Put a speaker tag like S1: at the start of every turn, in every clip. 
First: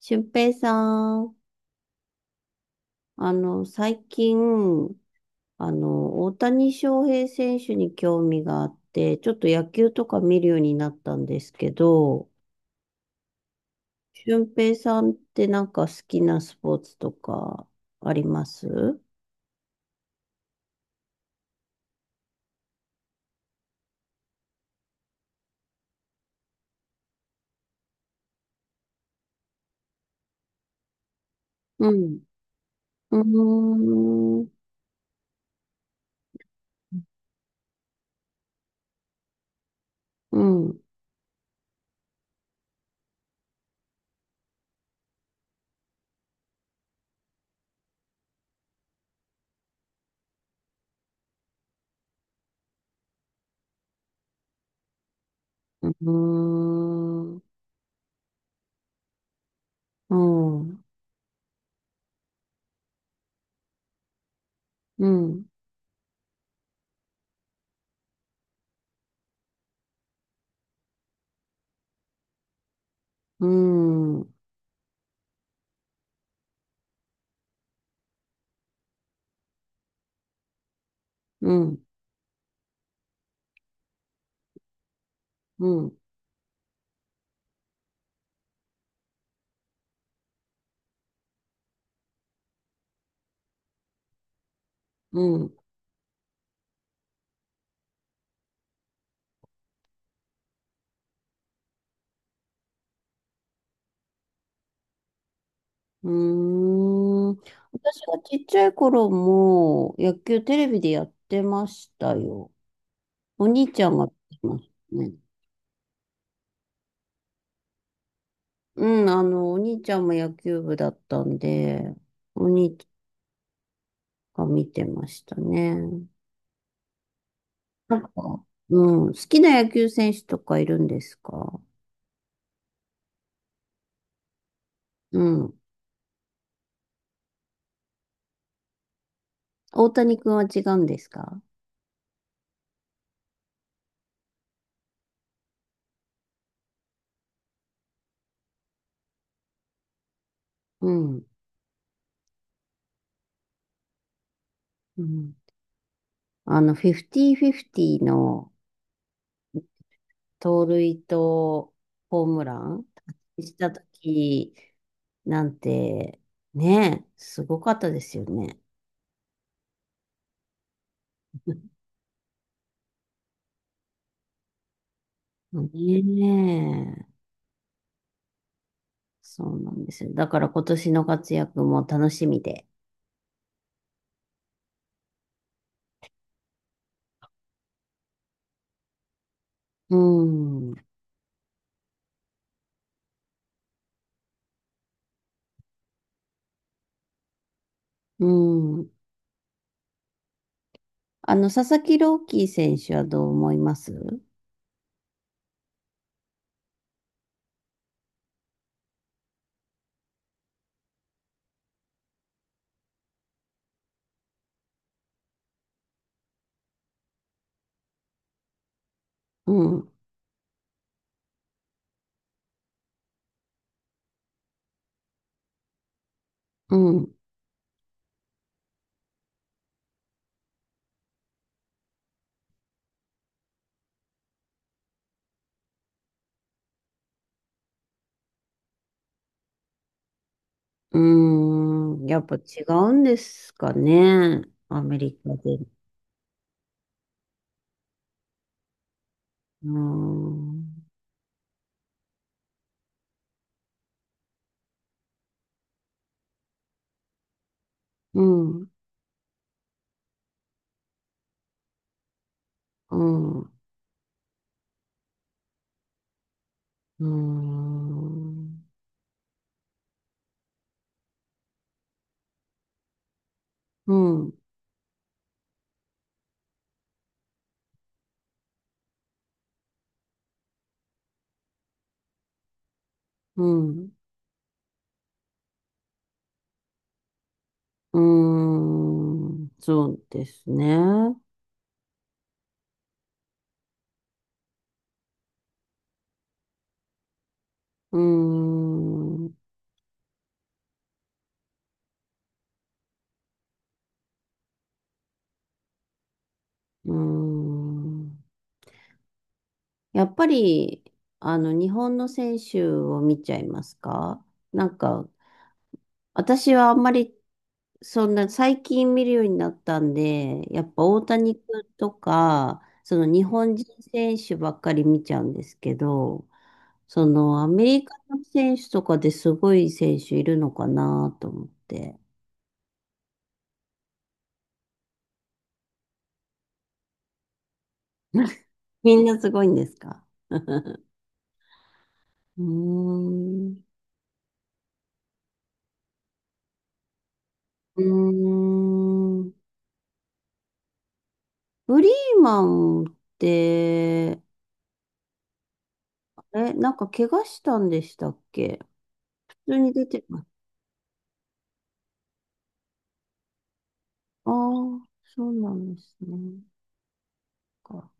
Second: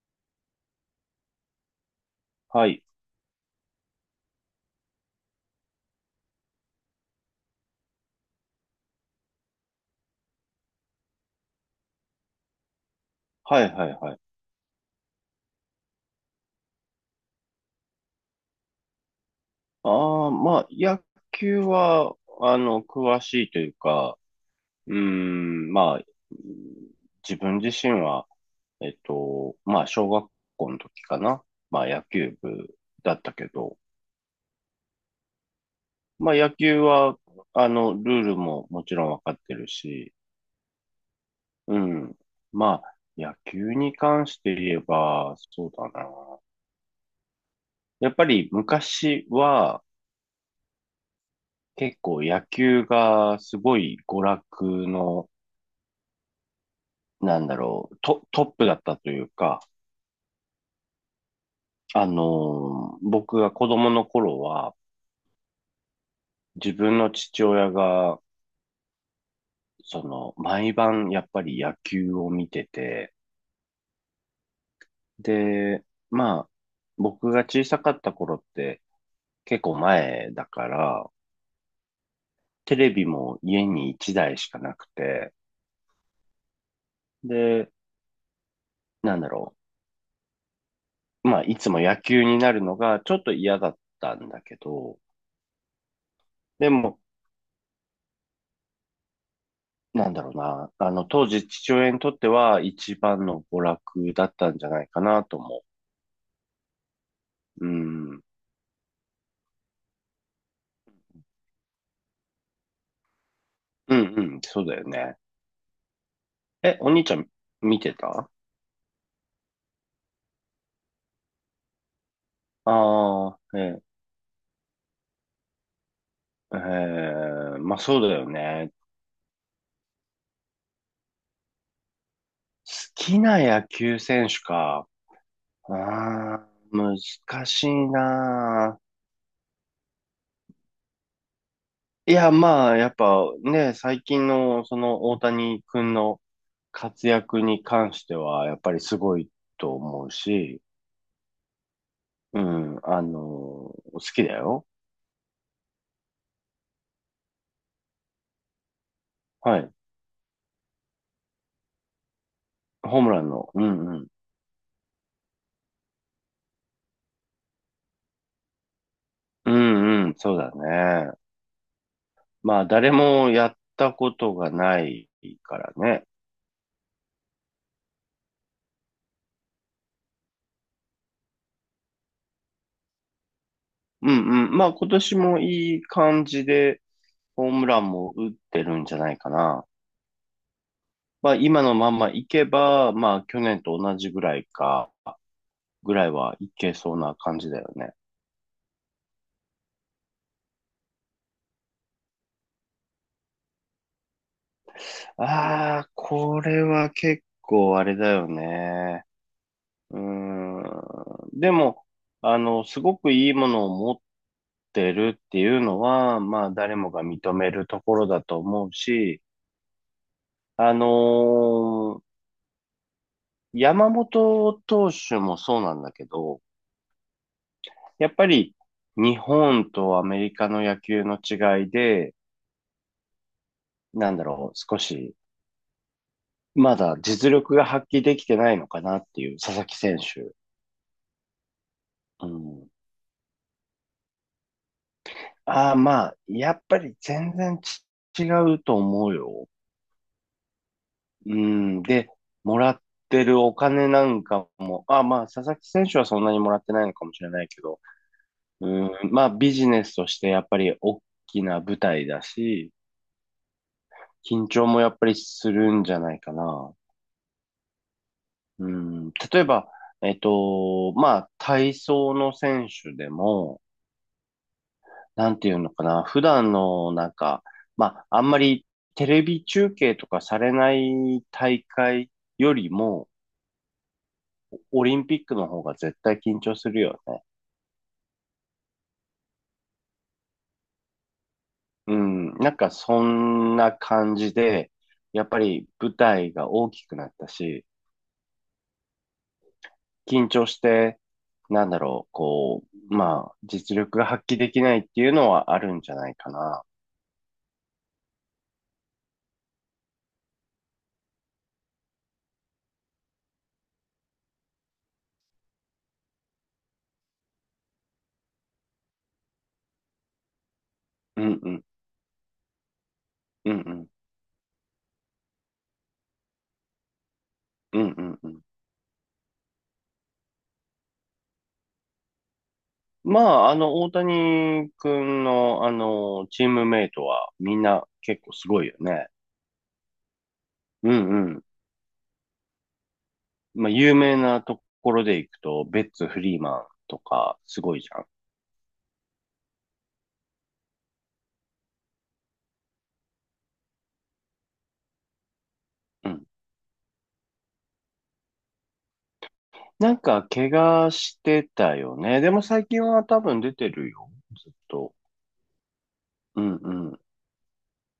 S1: 俊平さん、
S2: はい。
S1: 最近、大谷翔平選手に興味があって、ちょっと野球とか見るようになったんですけど、
S2: はいはいはい。
S1: 俊平さんってなんか好きなスポーツとかありますう
S2: ああ、まあ、野球は、詳しいというか、うーん、まあ、自分自身は、まあ、小学校の時かな。まあ、野
S1: ん。
S2: 球部だ
S1: う
S2: ったけど、
S1: ーん。
S2: まあ、野球は、ルールももちろんわかってるし、
S1: うん。
S2: うん。まあ、野球に関して言えば、そうだな。やっぱり昔は、結構野球がすごい娯楽の、
S1: うー
S2: な
S1: ん。
S2: んだろう、トップだったというか、
S1: うん。
S2: あの僕が子供の頃は、
S1: うん。
S2: 自分の父親が、毎晩やっぱり野球を見てて、
S1: うん。うん。
S2: で、まあ、僕が小さかった頃って結構前だから、
S1: う
S2: テレビも家に1台しかなくて、
S1: ん。
S2: で、なんだろう、まあ、いつも野球になるのがちょっと嫌だったんだけど、
S1: うん。
S2: でも、なんだろうな。当時父親にとっては一番の娯楽だったんじゃないかなと思
S1: うーん。
S2: う。う
S1: 私が
S2: ん。
S1: ちっちゃい頃も野球テレビでやってましたよ。お兄ちゃ
S2: う
S1: んがやっ
S2: んう
S1: て
S2: ん、
S1: ま
S2: そう
S1: し
S2: だよ
S1: たね。
S2: ね。え、お兄ちゃん見てた？
S1: うん、お兄ちゃんも野球部だったんで、お兄ち
S2: ああー、え、
S1: ゃんが見てましたね。
S2: まあ
S1: な
S2: そ
S1: ん
S2: う
S1: か、
S2: だよね。
S1: うん、好きな野球選手とかいるんですか
S2: 好きな野球選手か。
S1: うん。
S2: ああ、難しいな。
S1: 大谷君は違うんですか
S2: いや、まあ、やっぱね、最近のその大谷君の活躍に関しては、やっぱりすごいと思うし、
S1: うん。
S2: うん、好きだよ。
S1: うん。あの、フィフティフィフティの
S2: はい。
S1: 盗塁とホームラン
S2: ホームランの。
S1: し
S2: う
S1: たと
S2: んうん。
S1: きなんて、ねすごかったですよね。
S2: うんうん、そうだね。まあ、誰もやったことがないか
S1: ね
S2: らね。
S1: え、そうなんですよ。だから今年の活躍も楽しみで。
S2: うんうん。まあ、今年もいい感じで、ホームランも打ってるんじゃないかな。
S1: うん、
S2: まあ、今のまんまいけば、まあ、去年と同じぐらいか、ぐらいはいけそうな感じだよね。
S1: うん。あの、佐々木朗希選手はどう思います
S2: ああ、これは結構あれだよね。うん。でも、すごくいいものを持ってるっていうのは、まあ、誰もが認めるところだと思うし、
S1: うん、
S2: あのー山本投手もそうなんだけど、
S1: うん、
S2: やっぱり日本とアメリカの野球の違いで、なんだろう、少し、まだ実力が発揮できてないのかなっていう、佐々木選手。
S1: うん。やっ
S2: う
S1: ぱ違
S2: ん。
S1: うんですかね。アメリカで。
S2: ああ、まあ、やっぱり全然違うと思うよ。
S1: うん、
S2: うん。で、もらってるお金なんかも、あ、まあ、佐々木選手はそんなにもらってないのかもしれないけど、
S1: うん、
S2: うん、まあ、ビジネスとしてやっぱり大きな舞台だし、
S1: うん。
S2: 緊張もやっぱりするんじゃないかな。
S1: うーん。
S2: うん、例えば、まあ、体操の選手でも、
S1: うん。
S2: なんていうのかな、普段のなんか、まあ、あんまりテレビ中継とかされない大会よりも、
S1: うん。
S2: オリンピックの方が絶対緊張するよね。
S1: うーん。そうですね。
S2: うん、なんかそんな感じで、やっぱり舞台が大きくなったし、
S1: うーん。う
S2: 緊張して、なんだろう、こう、まあ、実力が発揮できないっていうのはあるんじゃないかな。
S1: ーん。やっぱり、あの、日本の選手を見ちゃいますかなんか、私はあんまり、そんな、最近見るようになったんで、やっぱ大
S2: う
S1: 谷
S2: んうん、
S1: 君とか、その日
S2: う
S1: 本
S2: ん
S1: 人
S2: うん、
S1: 選手ばっかり見ちゃうんですけど、その、アメ
S2: うん
S1: リカ
S2: うん
S1: の
S2: うん。
S1: 選手とかですごい選手いるのかなと思って。
S2: まあ、大谷君の、チームメイトはみんな結構す ごいよ
S1: みん
S2: ね。
S1: なすごいんですか
S2: うんうん。
S1: ーん。
S2: まあ、有名なところで行くと、ベッツ・フリーマンとか、すご
S1: う
S2: いじゃん。
S1: ーん。フリーマンって、
S2: うん
S1: なんか怪我したんでしたっけ普通に出
S2: なん
S1: てま
S2: か、
S1: す。
S2: 怪我してたよね。でも最近は多分出てるよ。
S1: あ
S2: ずっ
S1: あ、
S2: と。
S1: そうなんですね。
S2: うんうん。
S1: か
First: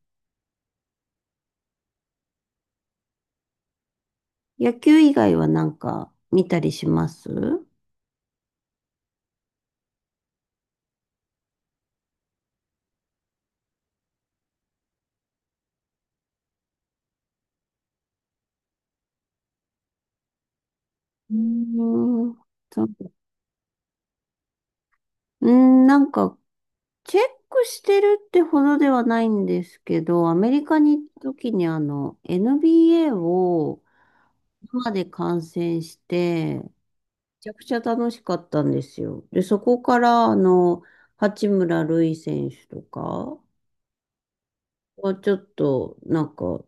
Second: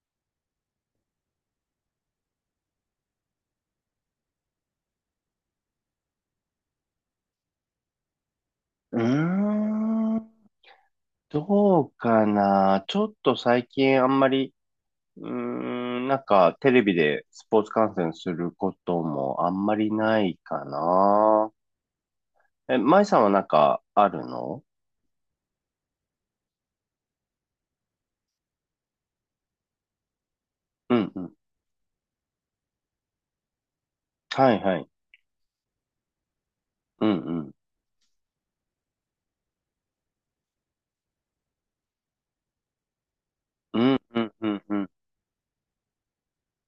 S1: 野球以外はなんか見たりしますう
S2: うーん。どうかな。ちょっと最近あんまり、うーん、なんかテレビでスポーツ観戦することもあんまりないか
S1: ー
S2: な。
S1: ん。
S2: え、
S1: そう
S2: 舞さんはなんかあるの？
S1: うーん、なんかチェックしてるってほどではないんですけど、アメリカ
S2: う
S1: に行っ
S2: ん
S1: た
S2: うん。
S1: 時にあの、NBA を
S2: はいはい。
S1: 生で観戦して、め
S2: う
S1: ち
S2: ん
S1: ゃくちゃ楽しかったんですよ。で、そこからあの、八村塁選手とか
S2: うん。うんうんうんうん。
S1: はちょっとなんか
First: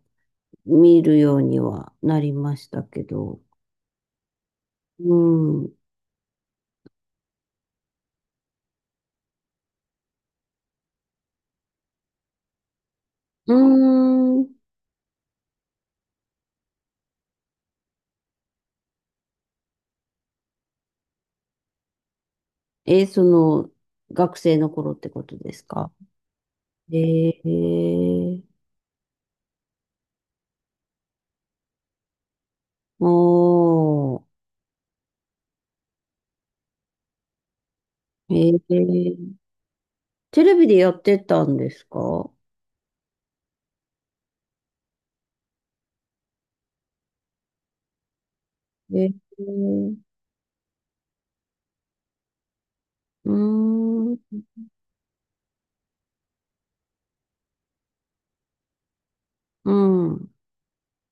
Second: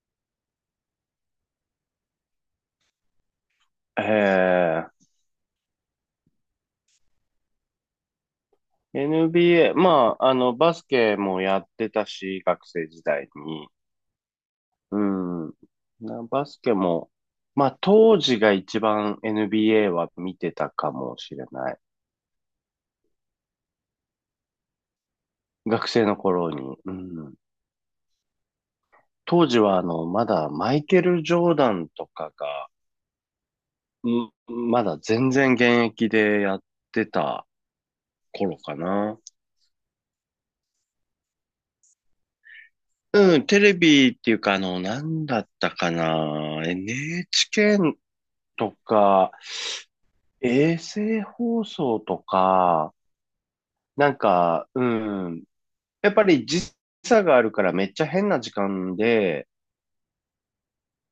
S1: 見るようにはなりましたけど、
S2: え
S1: うん。う
S2: ー、NBA、まあ、バスケもやってたし、学生時代
S1: ー
S2: に。
S1: ん。
S2: うん。なバスケも、まあ当時が一番 NBA は見てたかもしれない。
S1: え、その、学生の頃ってことです
S2: 学
S1: か
S2: 生の頃に。うん。
S1: えー、
S2: 当時はまだマイケル・ジョーダンとかが、
S1: おー。
S2: うんまだ全然現役でやってた
S1: え
S2: 頃かな。
S1: ー、テレビでやってたんですか
S2: うん、テレビっていうかなんだったかな。NHK と
S1: えー、
S2: か、衛星放送とか、
S1: うー
S2: な
S1: ん、う
S2: ん
S1: ん、
S2: か、うん、やっぱり時差があるからめっちゃ変な時間で、
S1: うん、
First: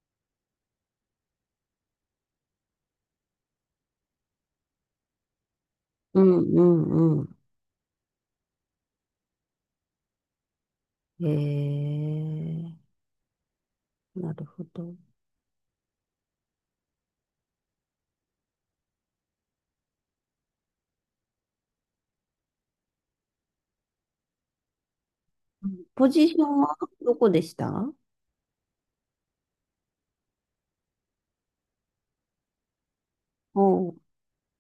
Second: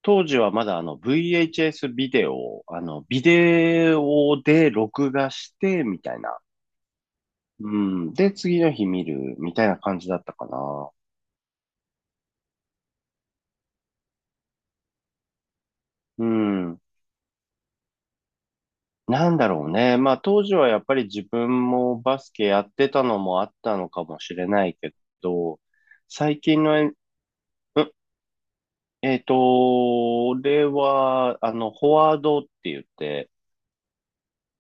S2: 当時はまだあの VHS ビデオ、あのビデオで録画してみた
S1: う
S2: いな。
S1: ん、うん。
S2: うん。で、次の日見るみたいな感じだったかな。
S1: えー、なるほど。
S2: うん。なんだろうね。まあ当時はやっぱり自分もバスケやってたのもあったのかもしれないけど、
S1: ポジシ
S2: 最
S1: ョン
S2: 近
S1: は
S2: の
S1: どこでし
S2: う
S1: た
S2: ん俺は、フォワードって言って、
S1: おう。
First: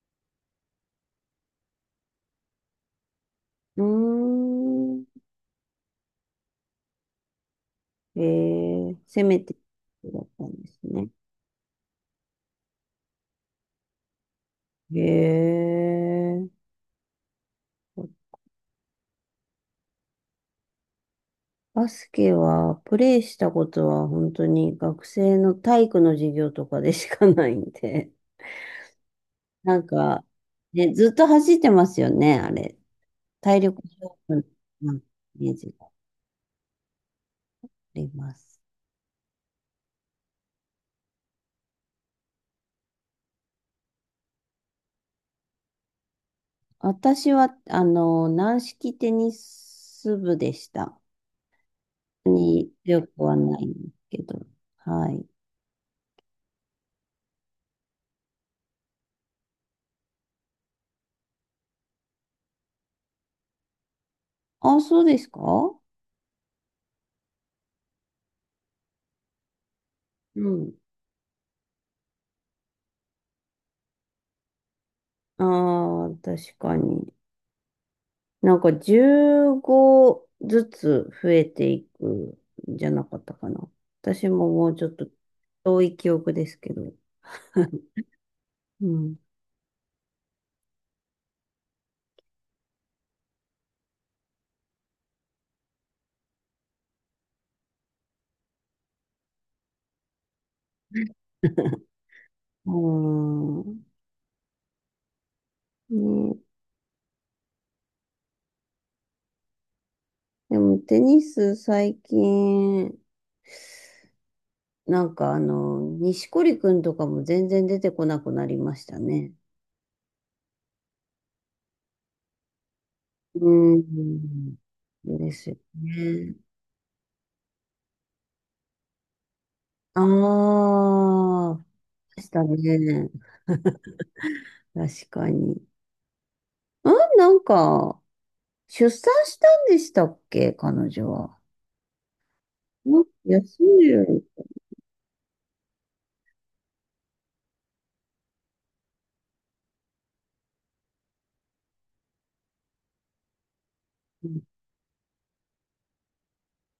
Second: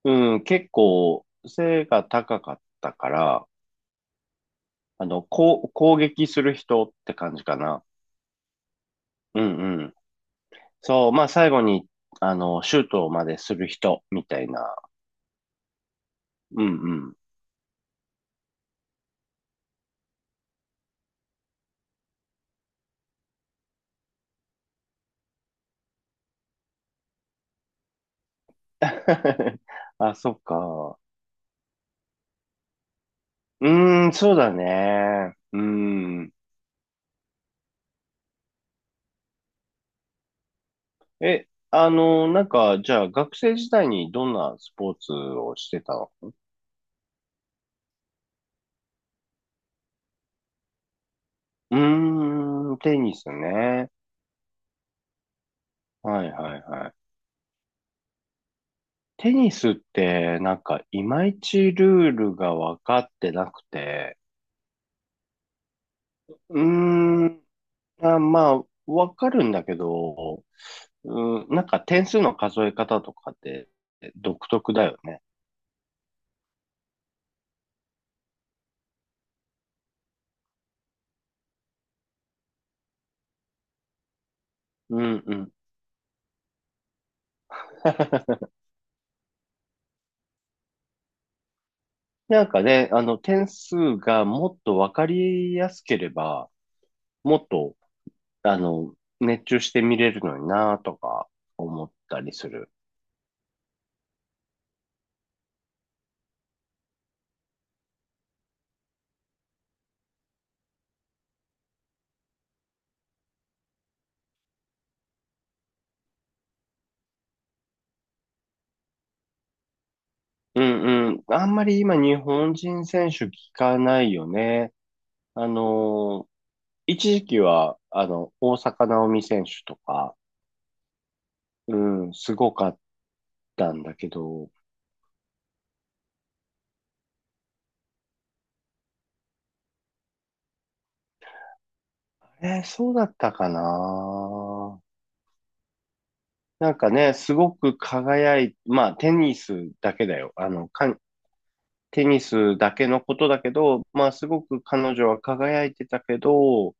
S2: うん、結構背が高かったから、
S1: うーん、
S2: こう、攻撃する人って感じかな。
S1: えー、攻め
S2: う
S1: て
S2: んうん。
S1: だったんですね。
S2: そう、まあ最後に、シュートまでする人みたいな。
S1: え
S2: うん
S1: ー、
S2: うん。
S1: バスケはプレイしたことは本当に学生の体育の授業とかでしかないんで。なん
S2: あ、
S1: か、
S2: そっ
S1: ね、
S2: か。
S1: ずっと走ってますよね、あれ。体
S2: う
S1: 力
S2: ーん、
S1: 勝
S2: そう
S1: 負
S2: だ
S1: の
S2: ね。
S1: イメー
S2: う
S1: ジがあ
S2: ん。
S1: ります。
S2: え、なんか、じゃあ学生時代にどんなスポーツをしてたの？
S1: 私は、あの、軟式テニス部でした。
S2: う
S1: に
S2: ーん、テ
S1: 強
S2: ニ
S1: く
S2: ス
S1: はないんで
S2: ね。
S1: すけど。はい。
S2: はいはいはい。テニスってなんかいまいちルールが分かってなくて、
S1: あ、そうですか
S2: うーん、あ、まあ、分かるんだけ
S1: う
S2: ど、
S1: ん。
S2: うん、なんか点数の数え方とかって独特だよね。
S1: ああ、確かに。なんか15ずつ増えていくんじゃなかったかな。私ももうちょっ
S2: う
S1: と
S2: んうん。
S1: 遠い記憶ですけど。うん。
S2: なんかね、あの点数がもっと分かりやすければ、もっと、あの、熱中して見れるのになとか思ったりす
S1: う
S2: る。
S1: ーん。ね、でもテニス最近、なんかあの、錦織くんとかも全然出てこなくなりましたね。
S2: うんうん。あんまり今日本人選手聞
S1: うー
S2: かないよ
S1: ん。
S2: ね。
S1: で
S2: あ
S1: すよ
S2: のー
S1: ね。
S2: 一時期は、大坂なおみ選手とか、
S1: ああ、
S2: うん、
S1: でし
S2: す
S1: た
S2: ごかっ
S1: ね。
S2: たんだけど、
S1: 確かに。あ、なんか、出産したんでしたっけ彼女は。
S2: えーそう
S1: う
S2: だ
S1: ん
S2: ったか
S1: 休んでる。
S2: な。なんかね、すごくまあ、テニスだけだよ。テニスだけのことだけど、まあ、すごく彼女は輝いてたけど、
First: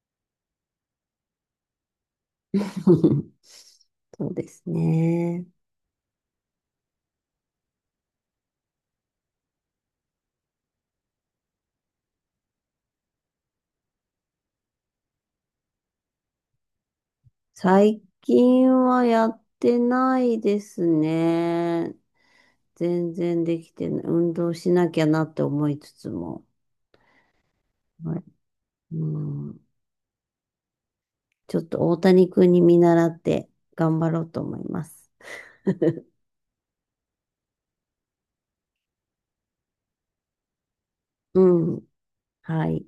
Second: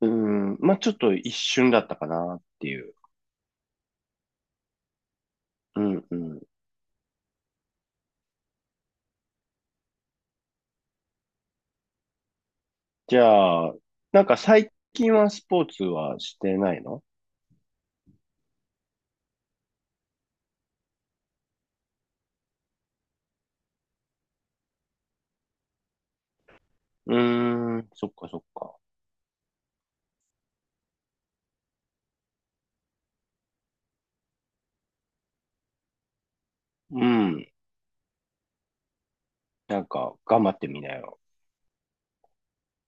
S2: うん、まあ、ちょっと一瞬だったかなっていう。
S1: そうですね。
S2: うんうん。じゃあ、なんか最近はスポーツはしてないの？
S1: 最近はやってないですね。全然できてない。運動しなきゃなって思いつつも。
S2: うーん、そっ
S1: はい、
S2: かそっか。
S1: うん、ちょっと大谷君に見習って頑張ろうと思います。
S2: うん。なんか、頑張ってみなよ。
S1: うん。はい。